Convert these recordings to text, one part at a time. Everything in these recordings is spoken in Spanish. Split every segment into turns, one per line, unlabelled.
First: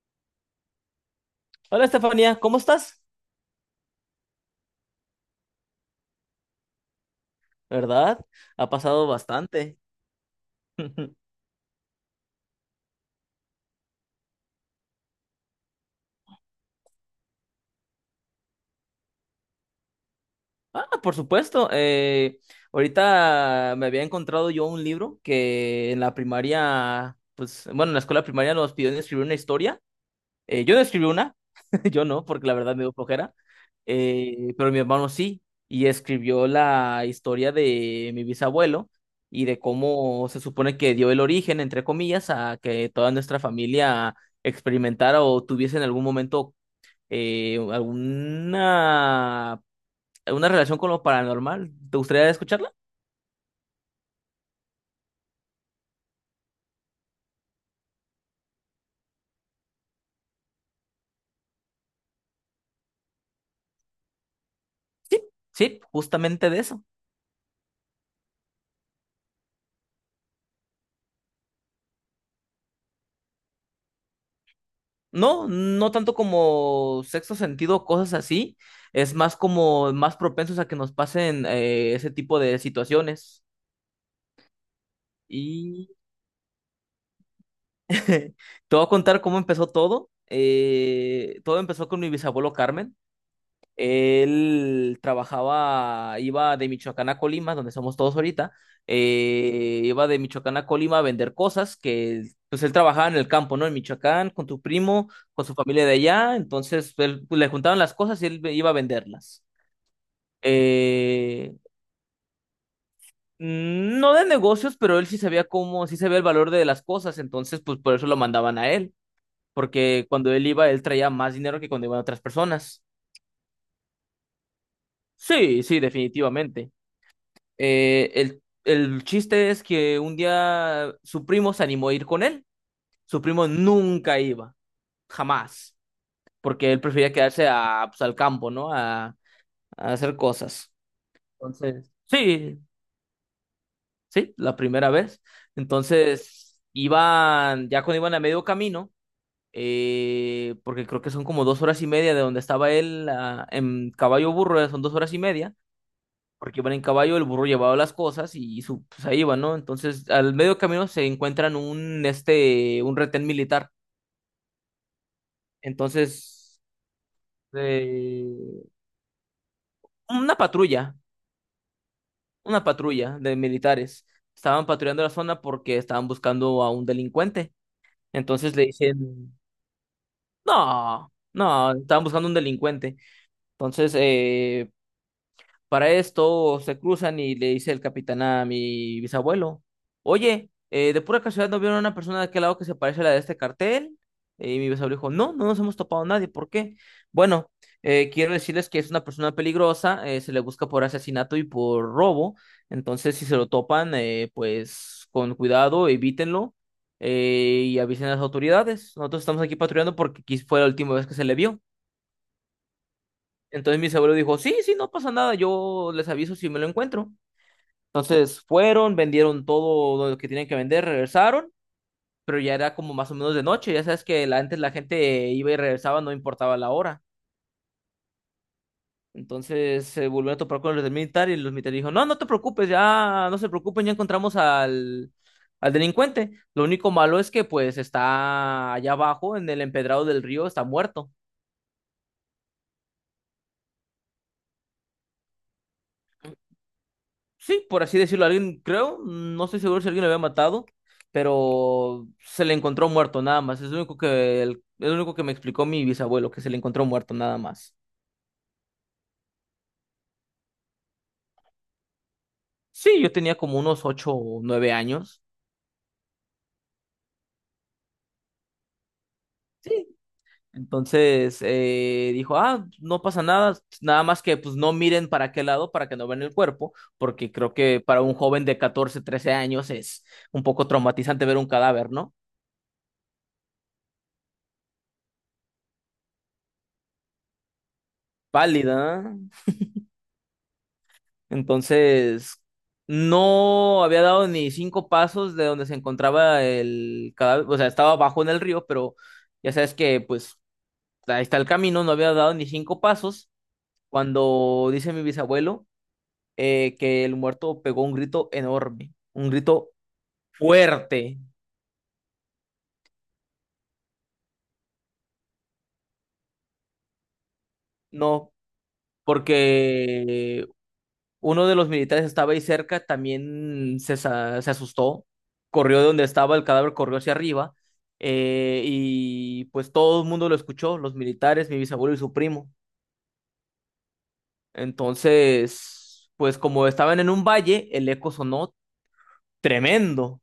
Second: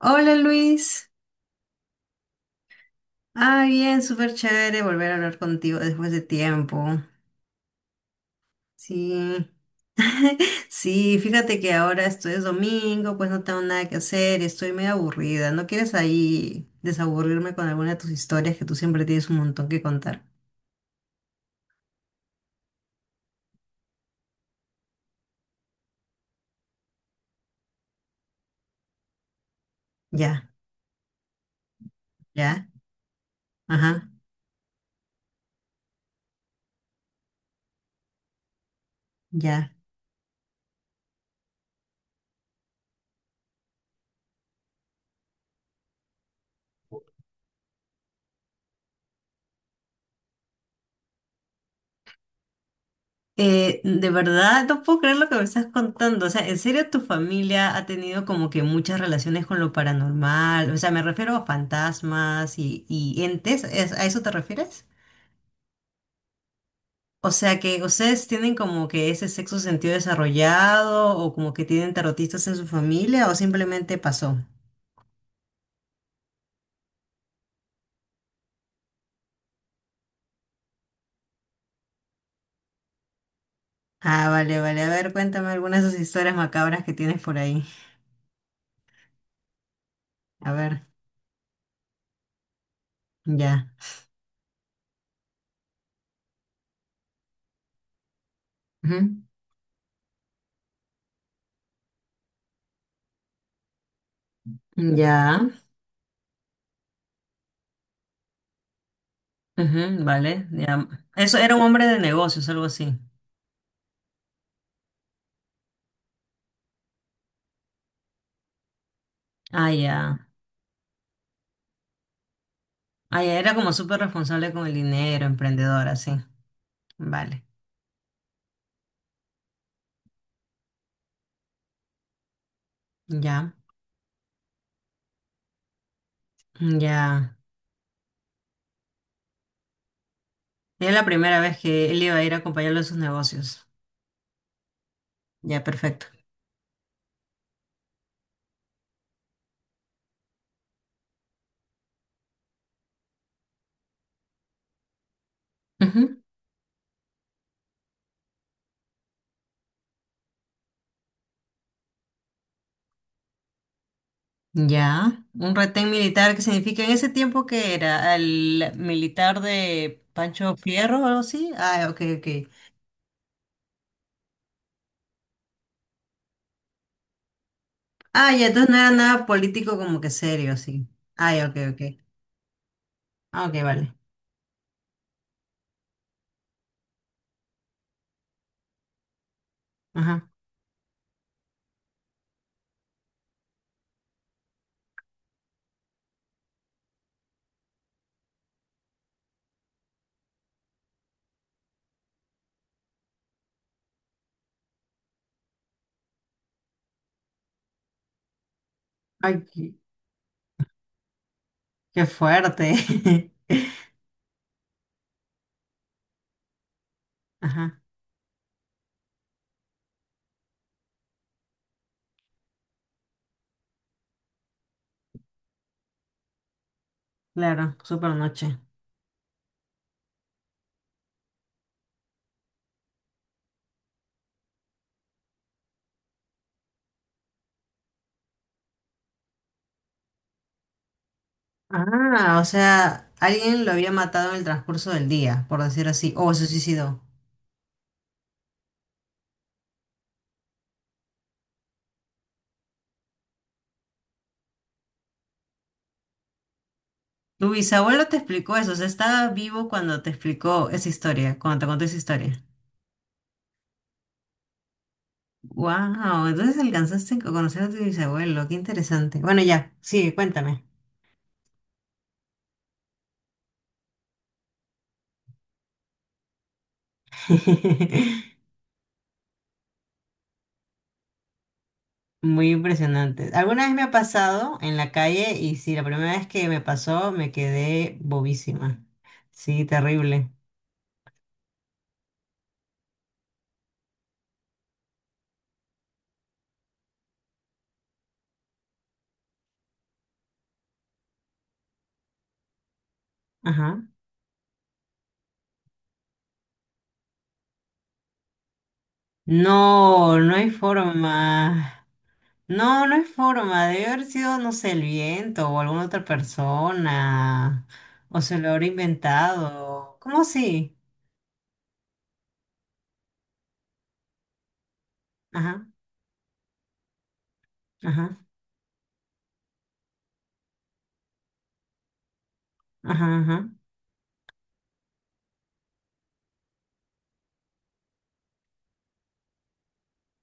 Hola Luis,
Hola Estefanía, ¿cómo estás?
ah bien, súper chévere volver a hablar contigo después de tiempo.
¿Verdad? Ha pasado
Sí,
bastante.
sí, fíjate que ahora esto es domingo, pues no tengo nada que hacer, estoy medio aburrida. ¿No quieres ahí desaburrirme con alguna de tus historias que tú siempre tienes un montón que contar?
Ah, por supuesto. Ahorita me había encontrado yo un libro que en la primaria, pues bueno, en la escuela primaria nos pidieron escribir una historia.
Ya,
Yo no escribí una, yo no, porque la
ya,
verdad me dio flojera.
ajá,
Pero mi hermano sí, y escribió la historia de mi bisabuelo y de
ya.
cómo se supone que dio el origen, entre comillas, a que toda nuestra familia experimentara o tuviese en algún momento eh, alguna, alguna relación con lo paranormal. ¿Te gustaría escucharla?
De verdad, no puedo creer lo que me estás contando. O sea, ¿en serio tu familia ha tenido como que muchas relaciones con lo paranormal? O sea, me refiero a fantasmas y entes. ¿A eso te refieres?
Sí, sí, justamente de eso.
O sea, que ustedes tienen como que ese sexto sentido desarrollado o como que tienen tarotistas en su familia o simplemente pasó.
No, no tanto como sexto sentido o cosas así, es más como más propensos a que nos pasen ese tipo de situaciones.
Ah, vale, vale. A ver, cuéntame algunas de
Y
esas historias macabras que tienes por ahí.
te voy a contar cómo empezó todo.
A ver,
Todo empezó con mi bisabuelo Carmen.
ya.
Él trabajaba, iba de Michoacán a Colima, donde somos todos ahorita,
Ujú,
iba de Michoacán a Colima a vender cosas que, pues él trabajaba en el campo, ¿no? En Michoacán, con tu primo, con
ya.
su familia de allá, entonces él, pues, le juntaban las cosas y él iba a venderlas.
Ujú, vale, ya. Eso
Eh,
era un hombre de negocios, algo así.
no de negocios, pero él sí sabía cómo, sí sabía el valor de las cosas, entonces pues por eso lo mandaban a él,
Ah,
porque
ya.
cuando él iba, él traía más dinero que cuando iban otras personas.
Ah, ya, era como súper responsable con el dinero,
Sí, sí,
emprendedora, sí.
definitivamente.
Vale,
El chiste es que un día su primo se animó a ir con él. Su primo
ya,
nunca iba, jamás, porque él prefería
ya.
quedarse a, pues, al campo, ¿no? A hacer cosas.
Era la primera vez que
Entonces,
él iba a ir a
sí,
acompañarlo en sus negocios.
sí, la primera vez.
Ya, perfecto.
Entonces, iban, ya cuando iban a medio camino, porque creo que son como 2 horas y media de donde estaba él en caballo burro, son 2 horas y media.
Ujú.
Porque iban en caballo, el burro llevaba las cosas y su, pues ahí iban, ¿no? Entonces, al medio camino se encuentran un retén militar.
Ya. Un retén militar, ¿que
Entonces,
significa en ese tiempo? Que era
eh,
el militar de
una
Pancho
patrulla,
Fierro o algo así. Ah, ok, ok.
una patrulla de militares. Estaban patrullando la zona porque estaban buscando a un delincuente.
Ah, ya,
Entonces le
entonces no era nada
dicen,
político como que serio, sí.
no,
Ah, ya, ok,
no,
ok.
estaban buscando un delincuente.
Ah, ok,
Entonces,
vale.
para esto se cruzan y le dice el capitán a mi bisabuelo,
Ajá.
oye, de pura casualidad no vieron a una persona de aquel lado que se parece a la de este cartel. Y mi bisabuelo dijo, no, no nos hemos topado a nadie, ¿por qué? Bueno, quiero decirles que es una persona peligrosa, se le busca por asesinato y por robo, entonces si se lo topan, pues con cuidado, evítenlo y avisen a las autoridades. Nosotros estamos
Ay,
aquí
qué
patrullando porque fue la última vez que se le vio.
qué fuerte.
Entonces mi bisabuelo dijo, sí, sí, no pasa nada, yo les aviso si me lo encuentro.
Ajá,
Entonces fueron, vendieron todo lo que tenían que vender, regresaron, pero ya era como más o menos de noche. Ya sabes que antes la gente iba y regresaba, no importaba la hora.
claro, súper noche.
Entonces se volvieron a topar con los del militar y los militares dijo, no, no te preocupes, ya no se preocupen, ya encontramos al delincuente. Lo único malo es que pues está allá abajo en el empedrado del río, está muerto.
Ah, o sea, alguien lo había matado en el transcurso del día, por decirlo así, o se suicidó.
Sí, por así decirlo, alguien, creo, no estoy seguro si alguien lo había matado, pero se le encontró muerto nada más. Es lo único que, el, es lo único que me explicó mi bisabuelo, que se le encontró muerto nada
Tu
más.
bisabuelo te explicó eso, o sea, estaba vivo cuando te explicó esa historia, cuando te contó esa historia.
Sí, yo tenía como unos 8 o 9 años.
Wow, entonces alcanzaste a conocer a tu bisabuelo, qué interesante. Bueno, ya,
Sí.
sí, cuéntame.
Entonces dijo, ah, no pasa nada, nada más que pues no miren para qué lado para que no vean el cuerpo, porque creo que para un joven de 14 13 años es un poco traumatizante ver un cadáver, ¿no?
Muy impresionante. Alguna vez me ha pasado en la calle y sí, la primera vez que me pasó me quedé
Pálida,
bobísima. Sí, terrible.
entonces, no había dado ni 5 pasos de donde se encontraba el cadáver, o sea, estaba abajo en el río, pero ya sabes que pues ahí está el camino, no había dado ni 5 pasos
Ajá.
cuando dice mi bisabuelo que el muerto pegó un grito enorme, un grito
No, no hay
fuerte,
forma. No, no es forma. Debe haber sido, no sé, el viento o alguna otra persona. O
¿no?
se lo habrá inventado. ¿Cómo
Porque
así?
uno de los militares estaba ahí cerca, también se asustó,
Ajá,
corrió de donde estaba el cadáver, corrió hacia arriba,
ajá,
y pues todo el mundo lo escuchó, los militares, mi bisabuelo y su primo.
ajá, ajá.
Entonces, pues como estaban en un valle, el eco sonó tremendo,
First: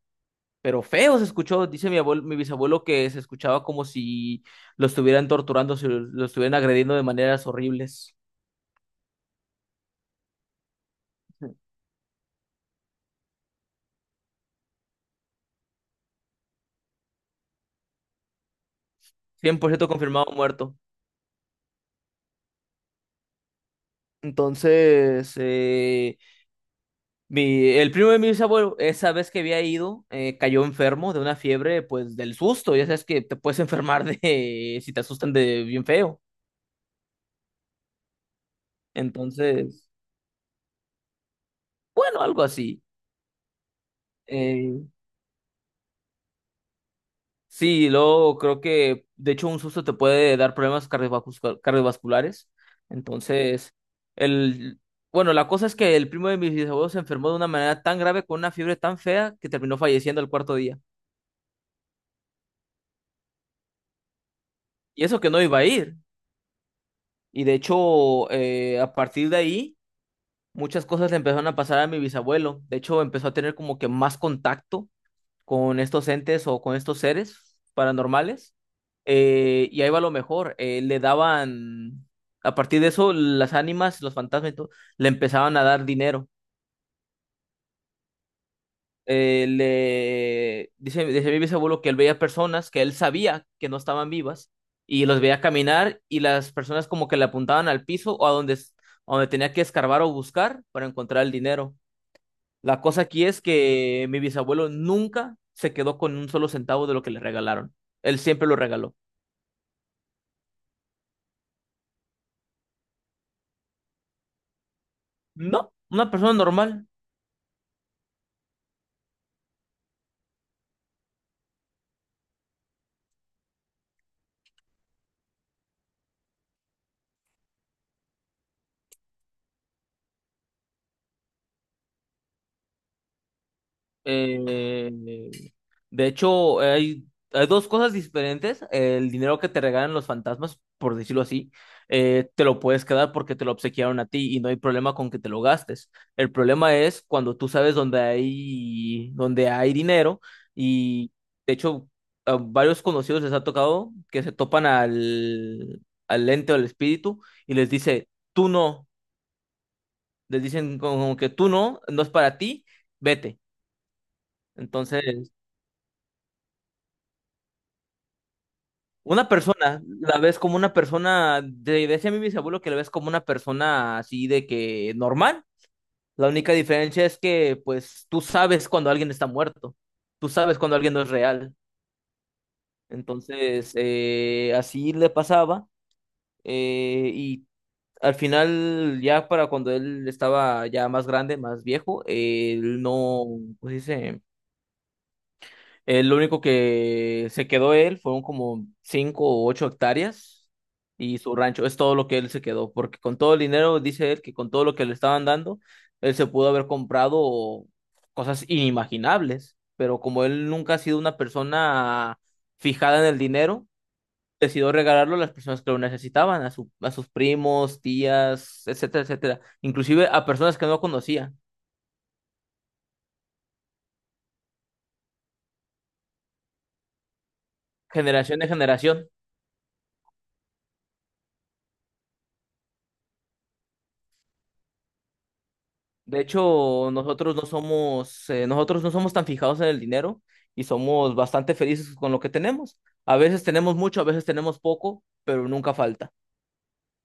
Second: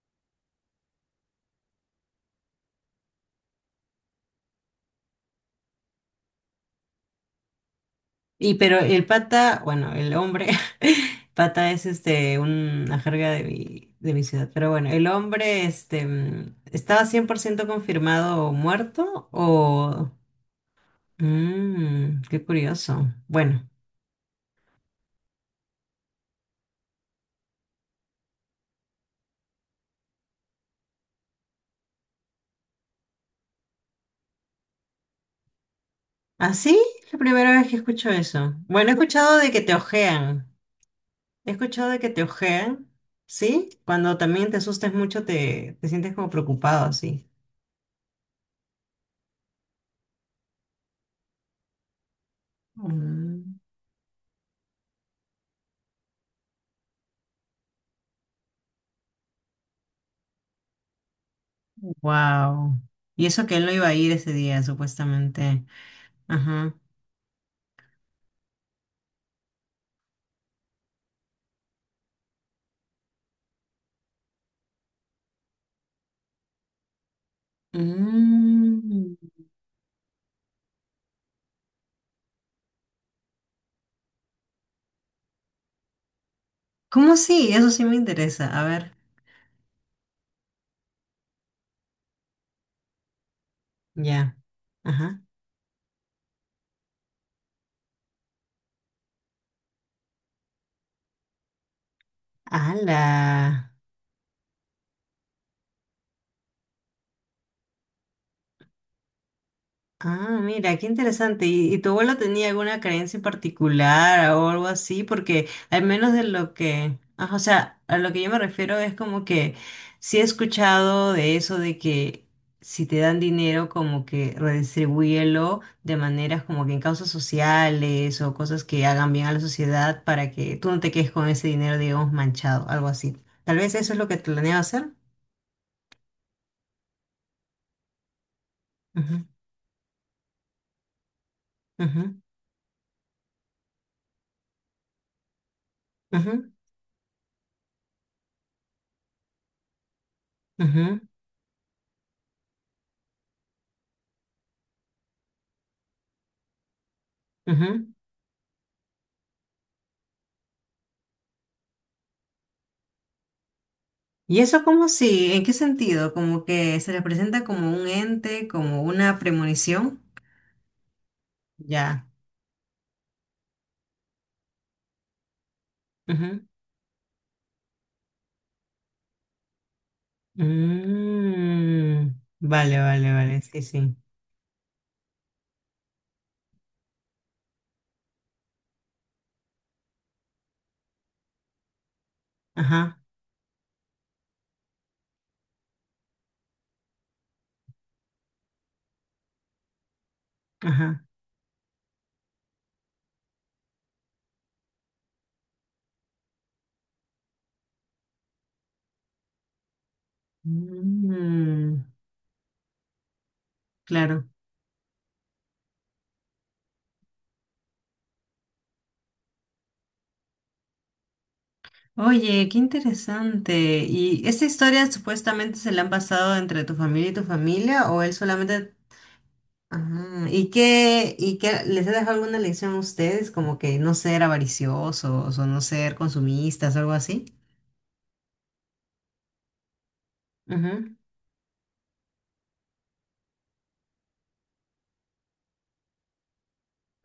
pero feo se escuchó, dice mi abuelo, mi bisabuelo que se escuchaba como si lo estuvieran torturando, si lo estuvieran agrediendo de maneras horribles.
Y pero el pata, bueno, el hombre, pata es este, una jerga de mi ciudad. Pero bueno, el hombre, este, mm, ¿estaba 100% confirmado muerto
100%
o...?
confirmado muerto.
Mmm, qué curioso. Bueno,
Entonces, mi, el primo de mis abuelos, esa vez que había ido, cayó enfermo de una fiebre, pues del susto. Ya sabes que te puedes enfermar de si te asustan de bien feo.
¿así? La primera vez que escucho eso. Bueno, he escuchado de que te
Entonces,
ojean. He escuchado de que
bueno,
te
algo así.
ojean, ¿sí? Cuando también te
Eh,
asustes mucho te sientes como preocupado, así.
sí, luego creo que, de hecho, un susto te puede dar problemas cardiovasculares. Entonces, el, bueno, la cosa es que el primo de mis abuelos se enfermó de una manera tan grave con una fiebre tan fea que terminó falleciendo el cuarto día.
Wow. Y eso que él no iba a ir ese día,
Y eso que no iba a
supuestamente.
ir.
Ajá.
Y de hecho, a partir de ahí muchas cosas le empezaron a pasar a mi bisabuelo. De hecho, empezó a tener como que más contacto con estos entes o con estos seres paranormales.
Mm.
Y ahí va lo mejor. Le daban, a partir de eso, las ánimas, los fantasmas y todo, le empezaban a dar dinero.
¿Cómo sí? Eso sí me interesa. A ver.
Le dice, dice mi bisabuelo que él veía personas que él sabía que no estaban
Ya.
vivas y los
Ajá.
veía caminar y las personas como que le apuntaban al piso o a donde tenía que escarbar o buscar para encontrar el dinero. La cosa
¡Hala!
aquí es que mi bisabuelo nunca se quedó con un solo centavo de lo que le regalaron. Él siempre lo regaló.
Ah, mira, qué interesante. Y tu abuelo tenía alguna creencia en particular o algo así? Porque
No,
al
una
menos de
persona
lo
normal.
que, ah, o sea, a lo que yo me refiero es como que sí he escuchado de eso de que si te dan dinero como que redistribúyelo de maneras como que en causas sociales o cosas que hagan bien a la sociedad para que tú no te quedes con ese dinero, digamos, manchado, algo así. Tal vez eso es lo que planeaba hacer.
Eh, De hecho, hay dos cosas diferentes. El
Ujú,
dinero que te regalan los fantasmas, por decirlo así,
ujú,
te lo puedes quedar porque te lo obsequiaron a ti y no hay problema con que te lo gastes. El
ujú,
problema es cuando tú sabes dónde hay dinero
ujú,
y, de hecho, a varios conocidos les ha tocado que se topan al ente o al espíritu y les
ujú.
dice, tú no, les dicen como que tú no, no es para ti, vete.
Y eso como
Entonces...
si, ¿en qué sentido? Como que se les presenta como un ente, como una
Una persona,
premonición.
la ves como una persona,
Ya.
decía a mí mi abuelo que la ves como una persona así de que normal. La
Ujú.
única diferencia es que pues tú sabes cuando alguien está muerto, tú sabes cuando alguien no es real.
Mm, vale, vale, vale, sí,
Entonces,
sí.
así le pasaba. Y al final, ya para cuando él estaba ya más grande, más viejo, él
Ajá,
no, pues dice? Lo único que se quedó él fueron como 5 o 8 hectáreas
ajá.
y su rancho. Es todo lo que él se quedó, porque con todo el dinero, dice él, que con todo lo que le estaban dando, él se pudo haber comprado cosas inimaginables. Pero como él nunca ha sido una
Mm,
persona fijada en el dinero,
claro.
decidió regalarlo a las personas que lo necesitaban, a su, a sus primos, tías, etcétera, etcétera. Inclusive a personas que no conocía,
Oye, qué interesante. ¿Y esa historia supuestamente se la han pasado entre tu familia y tu familia o él solamente...
generación.
Ajá. ¿Y y qué les ha dejado alguna lección a ustedes? Como que no ser avariciosos o no ser
De
consumistas,
hecho,
algo así.
nosotros no somos tan fijados en el dinero y
Ujú.
somos bastante felices con lo que tenemos. A veces tenemos mucho, a veces tenemos poco, pero nunca falta.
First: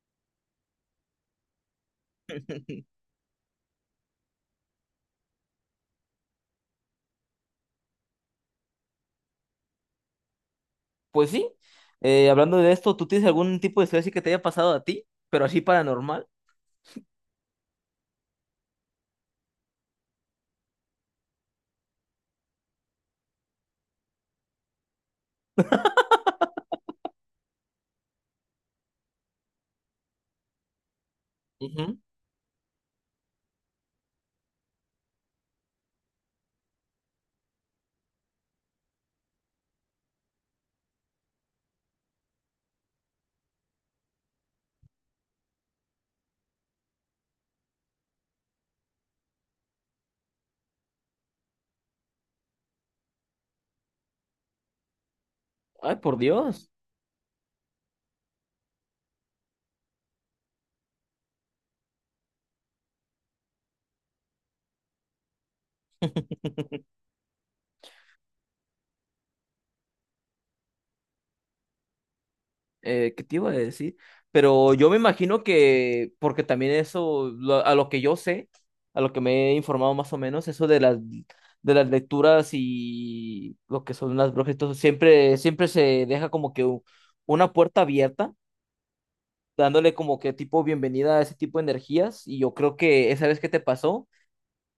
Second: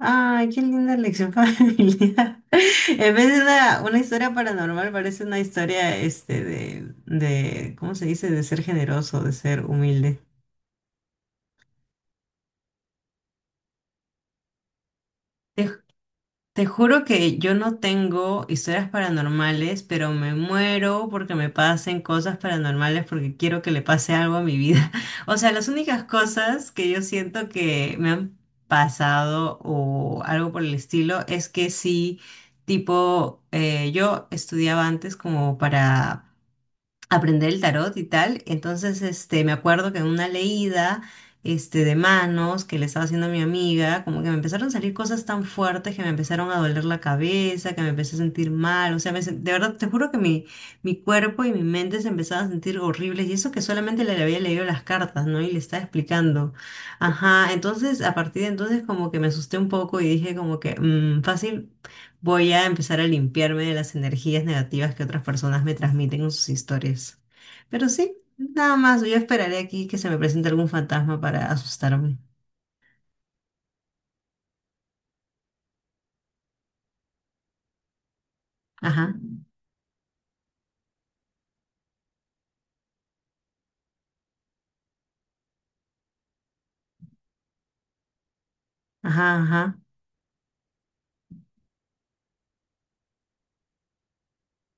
Ay, qué linda lección familiar. En vez de una historia paranormal, parece una historia este de, ¿cómo se dice? De ser generoso, de ser humilde.
Pues sí, hablando de esto, ¿tú tienes algún tipo de historia así que te haya pasado a ti, pero así paranormal?
Te juro que yo no tengo historias paranormales, pero me muero porque me pasen cosas paranormales porque quiero que le pase algo a mi vida. O sea, las únicas cosas que yo siento que me han pasado o algo por el estilo es que
Ujú.
sí, tipo, yo estudiaba antes como para aprender el tarot y tal. Entonces, este, me acuerdo que en una leída, este, de manos que le estaba haciendo a mi amiga, como que me empezaron a salir cosas tan fuertes que me empezaron a doler la cabeza, que me empecé a sentir mal. O sea, de verdad, te juro que mi cuerpo y mi mente se empezaban a sentir horribles. Y eso que solamente le había leído las cartas, ¿no? Y le estaba
Ay, por
explicando.
Dios.
Ajá, entonces, a partir de entonces, como que me asusté un poco y dije como que, mm, fácil. Voy a empezar a limpiarme de las energías negativas que otras personas me transmiten en sus historias. Pero sí, nada más, yo esperaré aquí que se me presente algún fantasma para asustarme.
¿Qué te iba a decir? Pero yo me imagino que, porque también eso, a lo que yo sé, a lo
Ajá,
que me he informado más o menos, eso de las lecturas y lo que son las brujas, y todo, siempre, siempre se deja como que una puerta abierta,
ajá, ajá,
dándole como que tipo bienvenida a ese tipo de energías. Y yo creo que esa vez que te pasó,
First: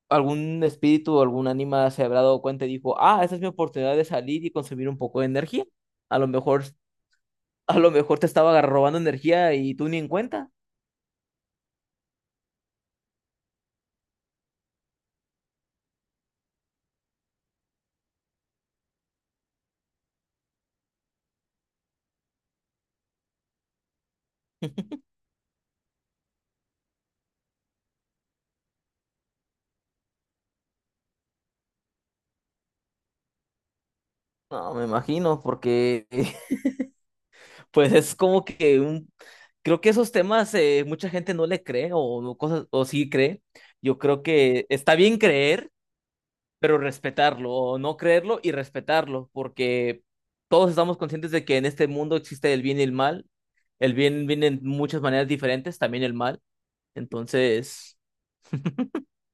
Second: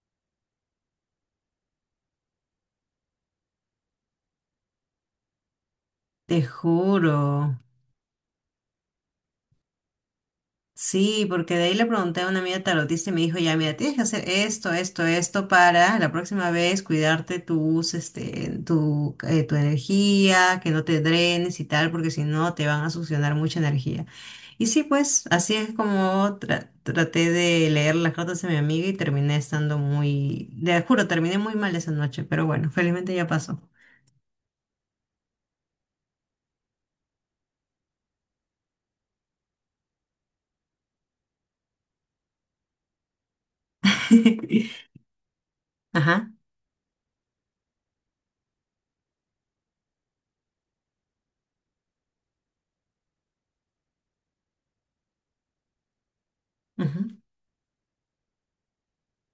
algún espíritu o algún ánima se habrá dado cuenta y dijo, ah, esa es mi oportunidad de salir y consumir un poco de energía. A lo
te
mejor
juro.
a lo mejor te estaba robando energía y tú ni en cuenta.
Sí, porque de ahí le pregunté a una amiga tarotista y me dijo, ya, mira, tienes que hacer esto, esto, esto para la próxima vez cuidarte tus, este, tu, tu energía, que no te drenes y tal, porque si no te van a succionar mucha energía. Y sí, pues así es como traté de leer las cartas de mi amiga y terminé estando muy, te juro, terminé muy mal esa noche, pero bueno, felizmente ya pasó.
No, me imagino, porque pues es como que un... Creo que esos temas mucha gente no le cree o no cosas o sí cree. Yo creo que está bien creer,
Ajá.
pero respetarlo o no creerlo y respetarlo, porque todos estamos conscientes de que en este mundo existe el bien y el mal. El bien viene en muchas maneras diferentes, también el mal. Entonces,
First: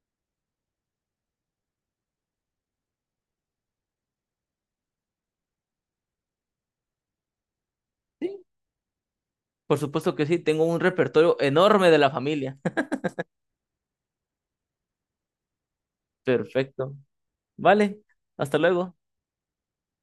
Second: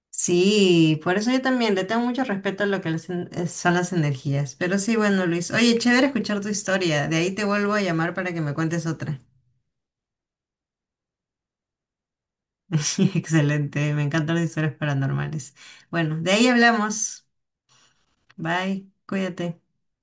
Sí, por eso yo también le tengo mucho respeto a lo que son las energías. Pero sí, bueno, Luis. Oye, chévere escuchar tu historia. De ahí te vuelvo a llamar para
sí,
que me cuentes otra.
por supuesto que sí, tengo un repertorio enorme de la familia.
Excelente, me encantan las historias paranormales. Bueno, de ahí
Perfecto.
hablamos.
Vale, hasta
Bye,
luego.
cuídate.